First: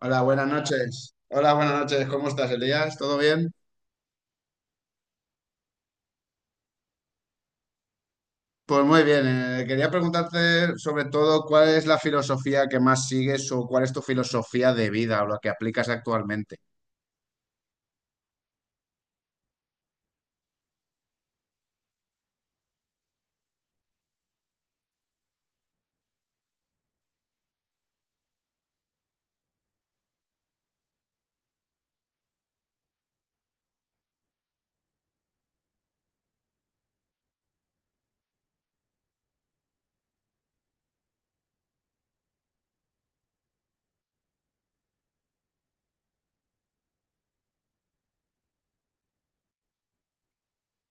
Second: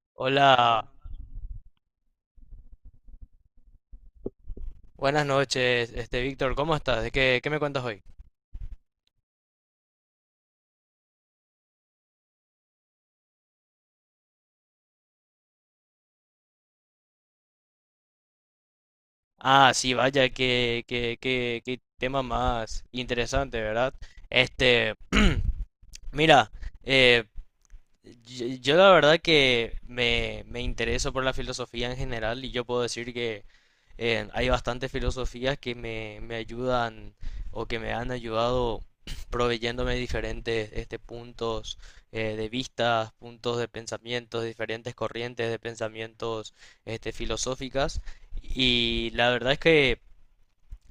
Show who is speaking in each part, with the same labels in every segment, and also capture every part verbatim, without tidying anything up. Speaker 1: Hola, buenas
Speaker 2: Hola,
Speaker 1: noches. Hola, buenas noches. ¿Cómo estás, Elías? ¿Todo bien?
Speaker 2: buenas noches, este Víctor, ¿cómo estás? ¿De qué, qué me cuentas hoy?
Speaker 1: Pues muy bien. Eh, quería preguntarte sobre todo cuál es la filosofía que más sigues o cuál es tu filosofía de vida o la que aplicas actualmente.
Speaker 2: Ah, sí, vaya, qué, qué, qué, qué tema más interesante, ¿verdad? Este, Mira, eh. Yo, yo la verdad que me, me intereso por la filosofía en general y yo puedo decir que eh, hay bastantes filosofías que me, me ayudan o que me han ayudado proveyéndome diferentes este, puntos eh, de vista, puntos de pensamientos, diferentes corrientes de pensamientos este, filosóficas. Y la verdad es que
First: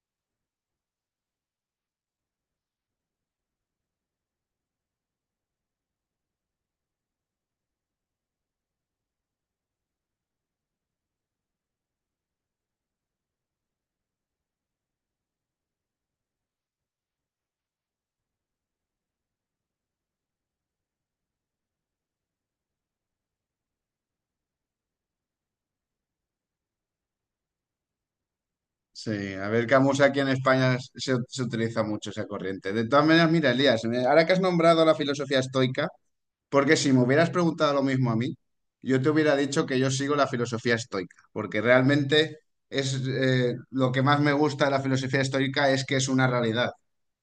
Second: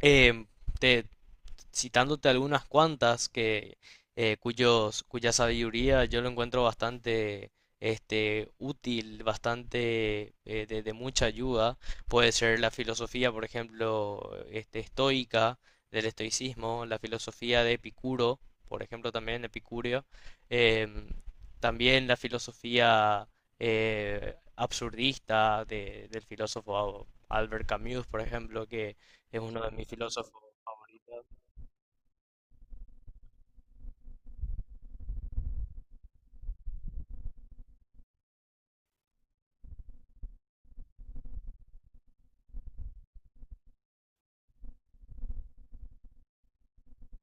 Speaker 2: em, te, citándote algunas cuantas que, eh, cuyos, cuya sabiduría yo lo encuentro bastante este, útil, bastante eh, de, de mucha ayuda. Puede ser la filosofía, por ejemplo, este, estoica, del estoicismo, la filosofía de Epicuro, por ejemplo, también Epicurio, em, también la filosofía eh, absurdista de- del filósofo Albert Camus, por ejemplo, que
Speaker 1: Sí,
Speaker 2: es
Speaker 1: a
Speaker 2: uno
Speaker 1: ver,
Speaker 2: de mis
Speaker 1: Camus aquí en
Speaker 2: filósofos.
Speaker 1: España se, se utiliza mucho esa corriente. De todas maneras, mira, Elías, me- ahora que has nombrado la filosofía estoica, porque si me hubieras preguntado lo mismo a mí, yo te hubiera dicho que yo sigo la filosofía estoica, porque realmente es eh, lo que más me gusta de la filosofía estoica es que es una realidad.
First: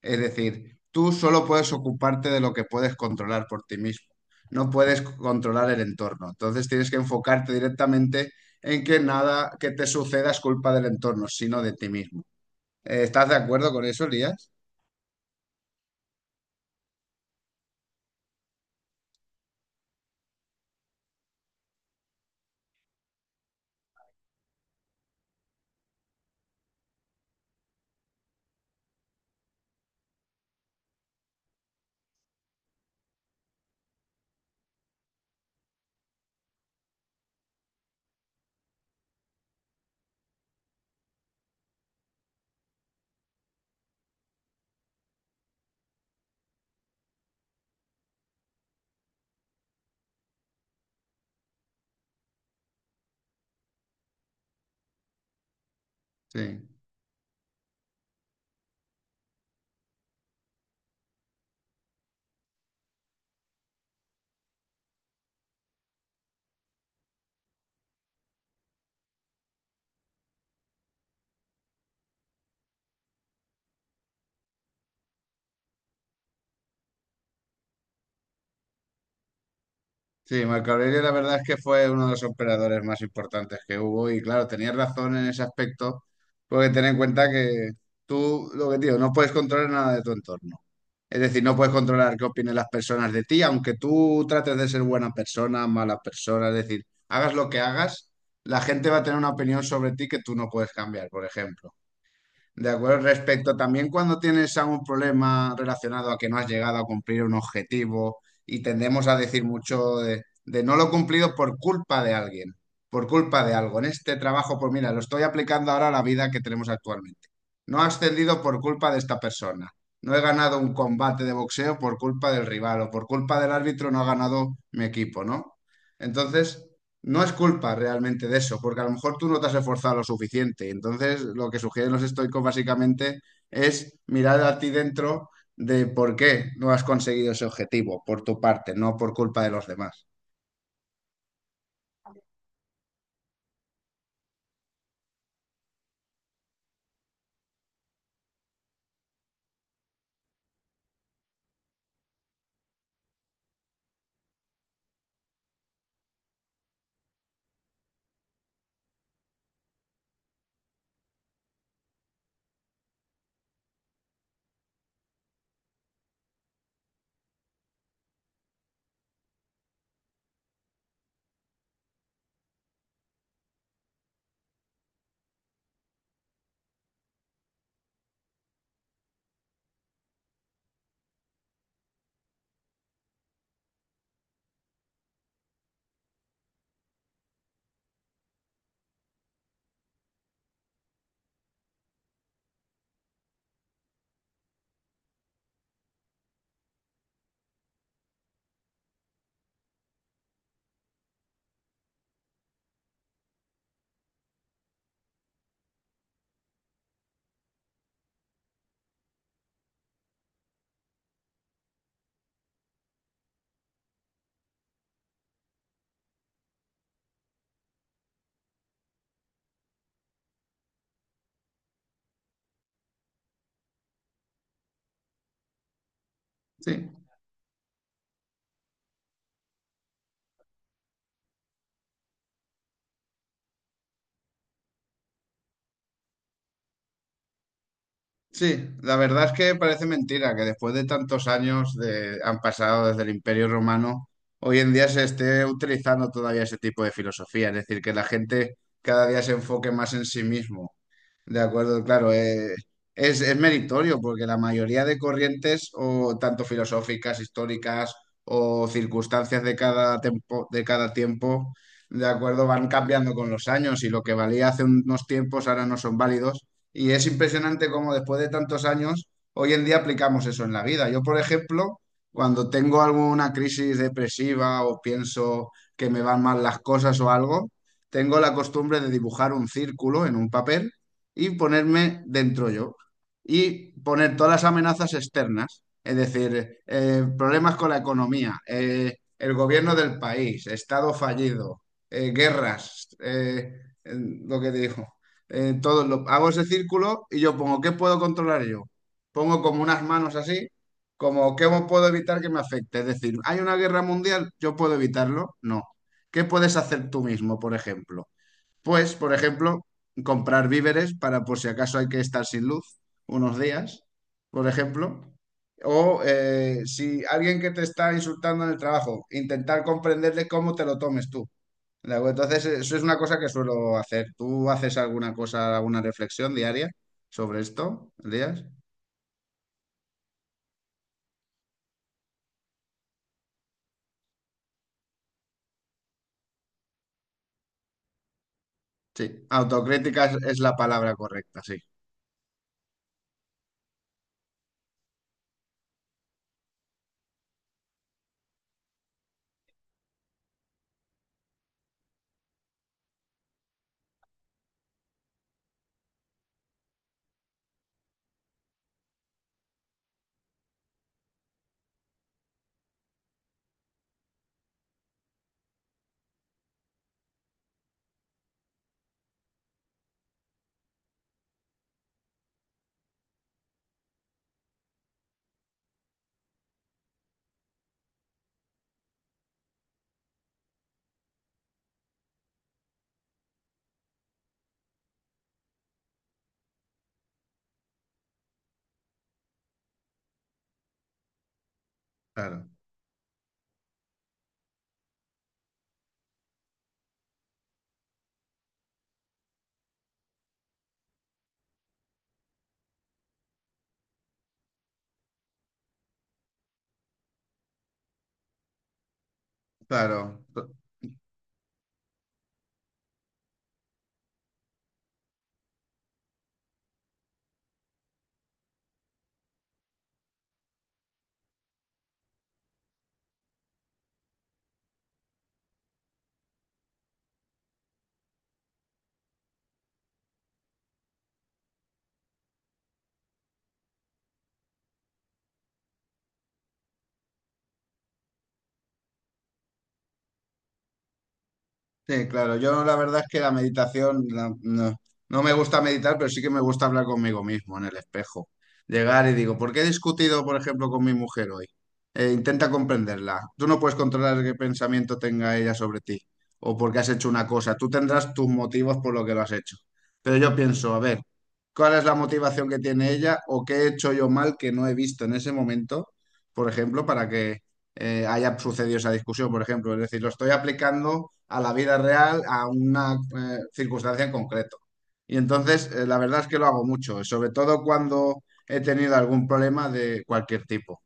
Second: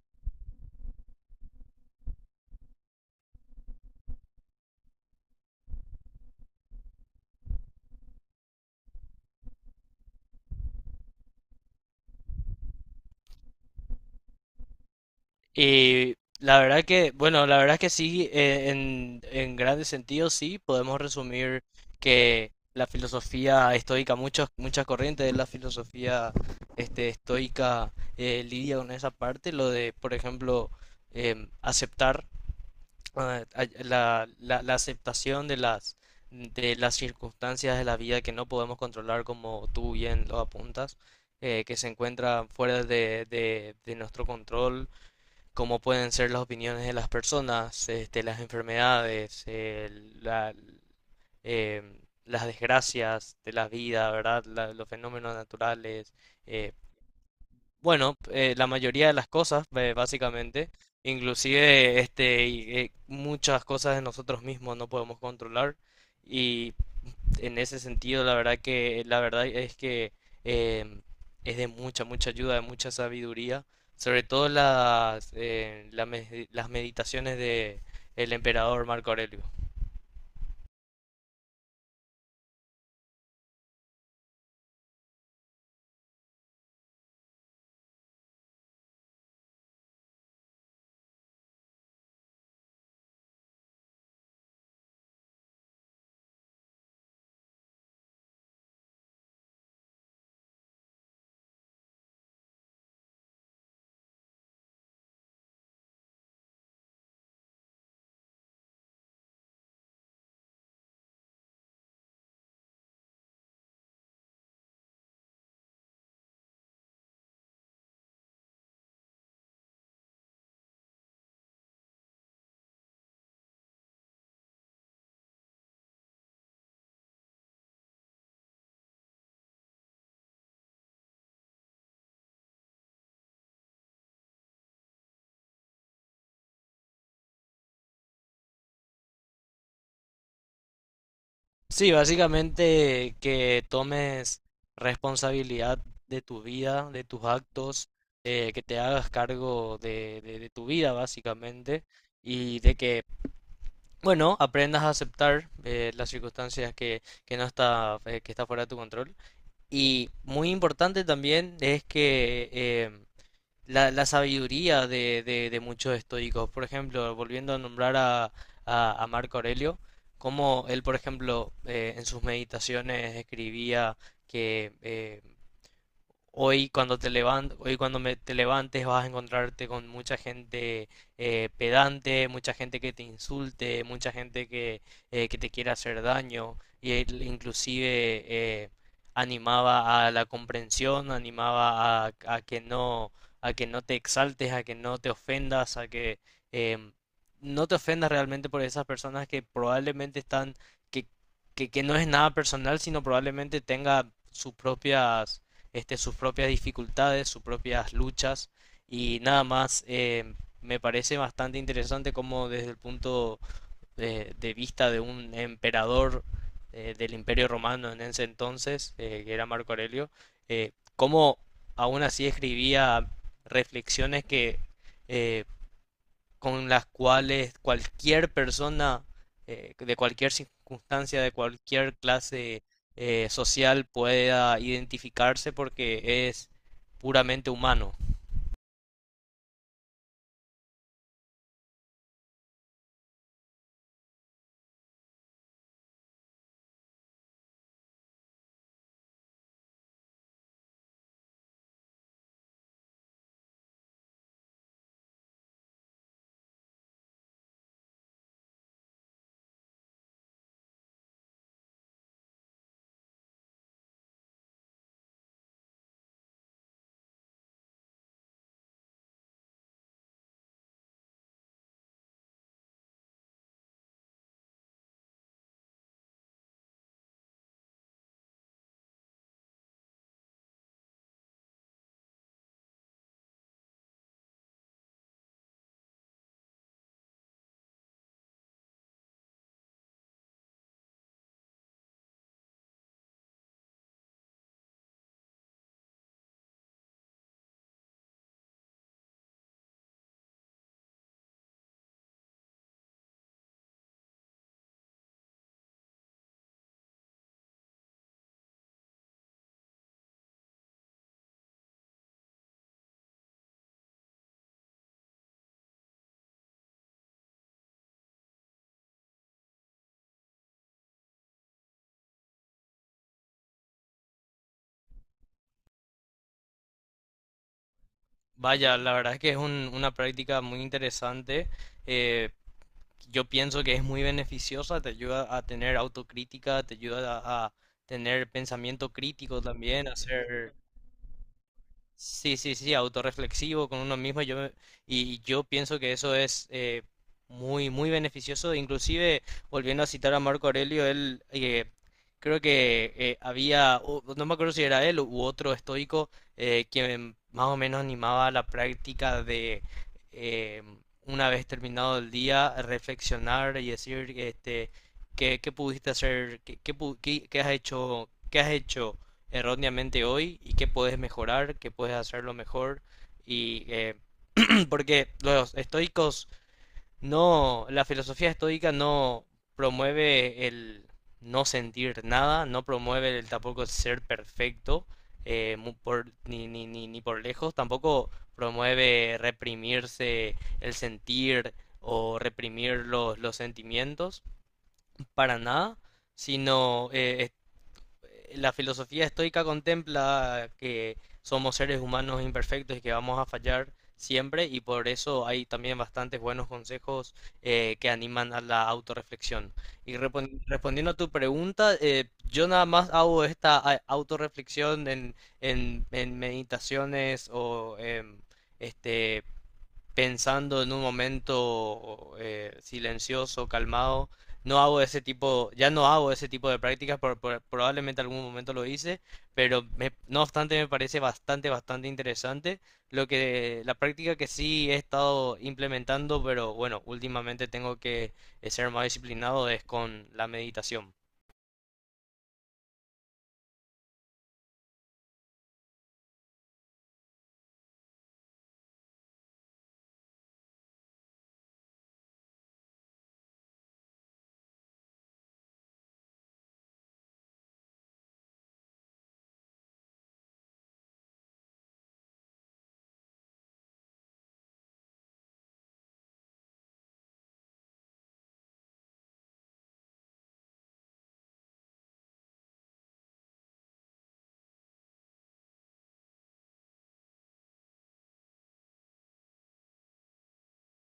Speaker 1: Es decir, tú solo puedes ocuparte de lo que puedes controlar por ti mismo. No puedes controlar el entorno. Entonces tienes que enfocarte directamente en que nada que te suceda es culpa del entorno, sino de ti mismo. Eh, ¿Estás de acuerdo con eso, Elías?
Speaker 2: Y la verdad que, bueno, la verdad que sí, eh, en, en grandes sentidos sí, podemos resumir que la filosofía estoica, muchas, muchas corrientes de la filosofía este, estoica eh, lidia con esa parte, lo de, por ejemplo, em, aceptar eh, a- la, la- la aceptación de las, de las circunstancias de la vida que no podemos controlar, como tú bien lo apuntas, eh, que se encuentran fuera de, de, de nuestro control como pueden ser las opiniones de las personas, este, las enfermedades, eh, la- em, las desgracias de la vida, ¿verdad? La- los fenómenos naturales.
Speaker 1: Sí.
Speaker 2: eh, bueno, eh, la mayoría de las cosas, eh, básicamente, inclusive este, y, eh, muchas cosas de nosotros mismos no podemos controlar. Y en ese sentido, la verdad que, la verdad es que eh, es de mucha, mucha ayuda, de mucha sabiduría, sobre todo las, eh, la me- las meditaciones de el emperador Marco Aurelio.
Speaker 1: Sí, Marco Aurelio la verdad es que fue uno de los operadores más importantes que hubo y claro, tenías razón en ese aspecto, porque ten en cuenta que tú, lo que te digo, no puedes controlar nada de tu entorno. Es decir, no puedes controlar qué opinen las personas de ti, aunque tú trates de ser buena persona, mala persona, es decir, hagas lo que hagas, la gente va a tener una opinión sobre ti que tú no puedes cambiar, por ejemplo. De acuerdo, respecto también cuando tienes algún problema relacionado a que no has llegado a cumplir un objetivo y tendemos a decir mucho de, de no lo he cumplido por culpa de alguien, por culpa de algo. En este trabajo, pues mira, lo estoy aplicando ahora a la vida que tenemos actualmente. No he ascendido por culpa de esta persona. No he ganado un combate de boxeo por culpa del rival o por culpa del árbitro no ha ganado mi equipo, ¿no? Entonces... no es culpa realmente de eso, porque a lo mejor tú no te has esforzado lo suficiente. Entonces, lo que sugieren los estoicos básicamente es mirar a ti dentro de por qué no has conseguido ese objetivo por tu parte, no por culpa de los demás.
Speaker 2: Sí, básicamente que tomes responsabilidad de tu vida, de tus actos, eh, que te hagas cargo de, de- de tu vida, básicamente, y de que, bueno, aprendas a aceptar eh, las circunstancias que, que no está, eh, que está fuera de tu control. Y muy importante también es que eh, la, la sabiduría de, de- de muchos estoicos, por ejemplo, volviendo a nombrar a, a- a Marco Aurelio, como él, por ejemplo, eh, en sus meditaciones escribía que eh, hoy cuando te levan- hoy cuando me- te levantes vas a encontrarte con mucha gente eh, pedante, mucha gente que te insulte, mucha gente que, eh, que te quiere hacer daño. Y él inclusive eh, animaba a la comprensión, animaba a, a que no, a que no te exaltes, a que no te ofendas, a que em, no te ofendas realmente por esas personas que probablemente están, que, que, que no es nada personal, sino probablemente tenga sus propias este, sus propias dificultades, sus propias luchas y nada más. Eh, me parece bastante interesante como desde el punto de, de vista de un emperador eh, del Imperio Romano en ese entonces, eh, que era Marco Aurelio, eh, cómo aún así escribía reflexiones que eh, con las
Speaker 1: Sí,
Speaker 2: cuales cualquier persona eh, de cualquier circunstancia, de cualquier clase eh, social pueda identificarse porque es puramente humano.
Speaker 1: sí, la verdad es que parece mentira que después de tantos años de, han pasado desde el Imperio Romano, hoy en día se esté utilizando todavía ese tipo de filosofía, es decir, que la gente cada día se enfoque más en sí mismo. De acuerdo, claro, eh, es, es meritorio porque la mayoría de corrientes, o tanto filosóficas, históricas o circunstancias de cada tempo- de cada tiempo, de acuerdo, van cambiando con los años y lo que valía hace unos tiempos ahora no son válidos. Y es impresionante cómo después de tantos años, hoy en día aplicamos eso en la vida. Yo, por ejemplo, cuando tengo alguna crisis depresiva o pienso que me van mal las cosas o algo, tengo la costumbre de dibujar un círculo en un papel y ponerme dentro yo y poner todas las amenazas externas, es decir, eh, problemas con la economía, eh, el gobierno del país, estado fallido, eh, guerras, eh, eh, lo que te dijo. Eh, todo lo, hago ese círculo y yo pongo, ¿qué puedo controlar yo? Pongo como unas manos así, como, ¿qué puedo evitar que me afecte? Es decir, ¿hay una guerra mundial? ¿Yo puedo evitarlo? No. ¿Qué puedes hacer tú mismo, por ejemplo? Pues, por ejemplo, comprar víveres para por si acaso hay que estar sin luz unos días, por ejemplo. O eh, si alguien que te está insultando en el trabajo, intentar comprenderle cómo te lo tomes tú. ¿De acuerdo? Entonces, eso es una cosa que suelo hacer. ¿Tú haces alguna cosa, alguna reflexión diaria sobre esto, Elías?
Speaker 2: Vaya, la verdad es que es un- una práctica muy interesante. Eh, yo pienso que es muy beneficiosa, te ayuda a tener autocrítica, te ayuda a, a tener pensamiento
Speaker 1: Sí,
Speaker 2: crítico también, a
Speaker 1: autocrítica es, es
Speaker 2: ser.
Speaker 1: la palabra correcta, sí,
Speaker 2: Sí, sí, sí, autorreflexivo con uno mismo. Yo, me- y yo pienso que eso es eh, muy, muy beneficioso. Inclusive, volviendo a citar a Marco Aurelio, él eh, creo que eh, había, o- no me acuerdo si era él u otro estoico, eh, quien más o menos animaba la práctica de, eh, una vez terminado el día, reflexionar y decir, este, qué, qué pudiste hacer, qué, qué pu- qué- qué has hecho, qué has hecho erróneamente hoy y qué puedes mejorar, qué puedes hacerlo mejor. Y eh, porque los estoicos no, la filosofía estoica no promueve el no sentir nada, no promueve el tampoco ser perfecto, eh, mu- por, ni, ni, ni, ni por lejos, tampoco promueve reprimirse el sentir o
Speaker 1: claro,
Speaker 2: reprimir los, los sentimientos, para nada, sino eh, la filosofía estoica contempla que somos seres humanos imperfectos y que vamos a fallar siempre y por eso hay también bastantes buenos consejos eh, que animan a la autorreflexión. Y
Speaker 1: claro.
Speaker 2: repon- respondiendo a tu pregunta, eh, yo nada más hago esta a- autorreflexión en, en, en meditaciones o em, este, pensando en un momento eh, silencioso, calmado. No hago ese tipo, Ya no hago ese tipo de prácticas, por- por- probablemente algún momento lo hice, pero me- no obstante me parece bastante, bastante interesante lo que la práctica que sí he estado implementando, pero bueno, últimamente tengo que eh, ser más disciplinado es con la meditación.
Speaker 1: Sí, claro, yo la verdad es que la meditación la- no, no me gusta meditar, pero sí que me gusta hablar conmigo mismo en el espejo. Llegar y digo, ¿por qué he discutido, por ejemplo, con mi mujer hoy? Eh, intenta comprenderla. Tú no puedes controlar qué pensamiento tenga ella sobre ti o porque has hecho una cosa. Tú tendrás tus motivos por lo que lo has hecho. Pero yo pienso, a ver, ¿cuál es la motivación que tiene ella o qué he hecho yo mal que no he visto en ese momento, por ejemplo, para que eh, haya sucedido esa discusión, por ejemplo? Es decir, lo estoy aplicando a la vida real, a una eh, circunstancia en concreto. Y entonces, eh, la verdad es que lo hago mucho, sobre todo cuando he tenido algún problema de cualquier tipo.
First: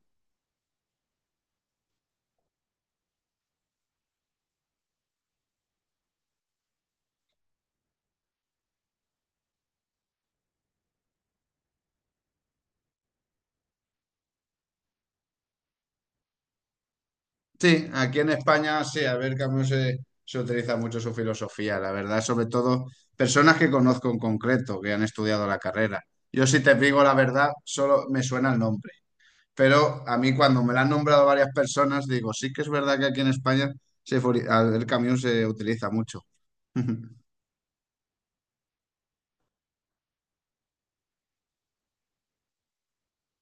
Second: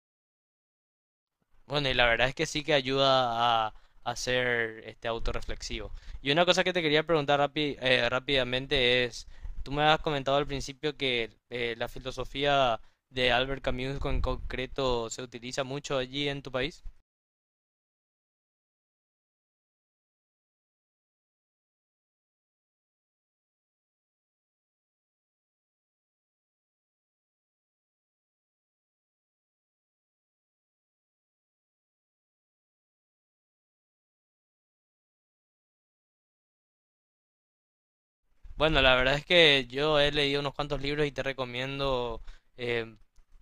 Speaker 2: Bueno, y la verdad es que sí que ayuda a, a ser este autorreflexivo. Y una cosa que te quería preguntar rapi- eh, rápidamente es, tú me has comentado al principio que eh, la filosofía de Albert Camus en concreto se utiliza mucho allí en tu país.
Speaker 1: Sí, aquí en España, sí, a ver, Camus se, se utiliza mucho su filosofía, la verdad, sobre todo personas que conozco en concreto, que han estudiado la carrera. Yo si te digo la verdad, solo me suena el nombre. Pero a mí cuando me la han nombrado varias personas, digo, sí que es verdad que aquí en España se fori- al- el camión se utiliza mucho.
Speaker 2: Bueno, la verdad es que yo he leído unos cuantos libros y te recomiendo eh,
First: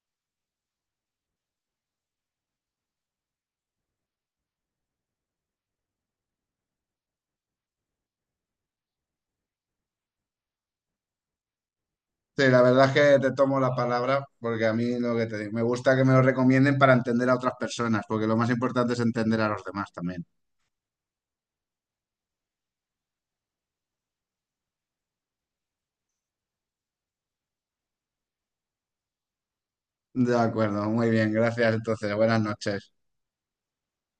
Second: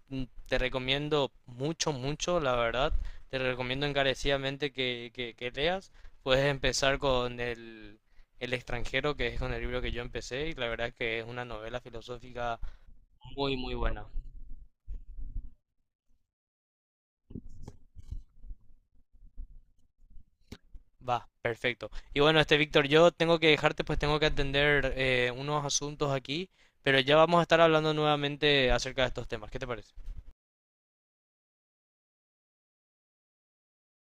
Speaker 2: mm, te recomiendo mucho, mucho, la verdad. Te recomiendo encarecidamente que, que, que leas. Puedes empezar con el, el extranjero, que es con el libro que yo empecé, y la verdad es que es una novela
Speaker 1: Sí,
Speaker 2: filosófica.
Speaker 1: la verdad es que te tomo la
Speaker 2: No,
Speaker 1: palabra porque a mí lo que te digo, me gusta que me lo recomienden para entender a otras personas, porque lo más importante es entender a los demás también.
Speaker 2: va, perfecto. Y bueno, este Víctor, yo tengo que dejarte, pues tengo que atender eh, unos asuntos aquí, pero ya vamos a estar hablando nuevamente acerca de estos temas. ¿Qué te parece?
Speaker 1: De acuerdo, muy bien, gracias entonces, buenas noches.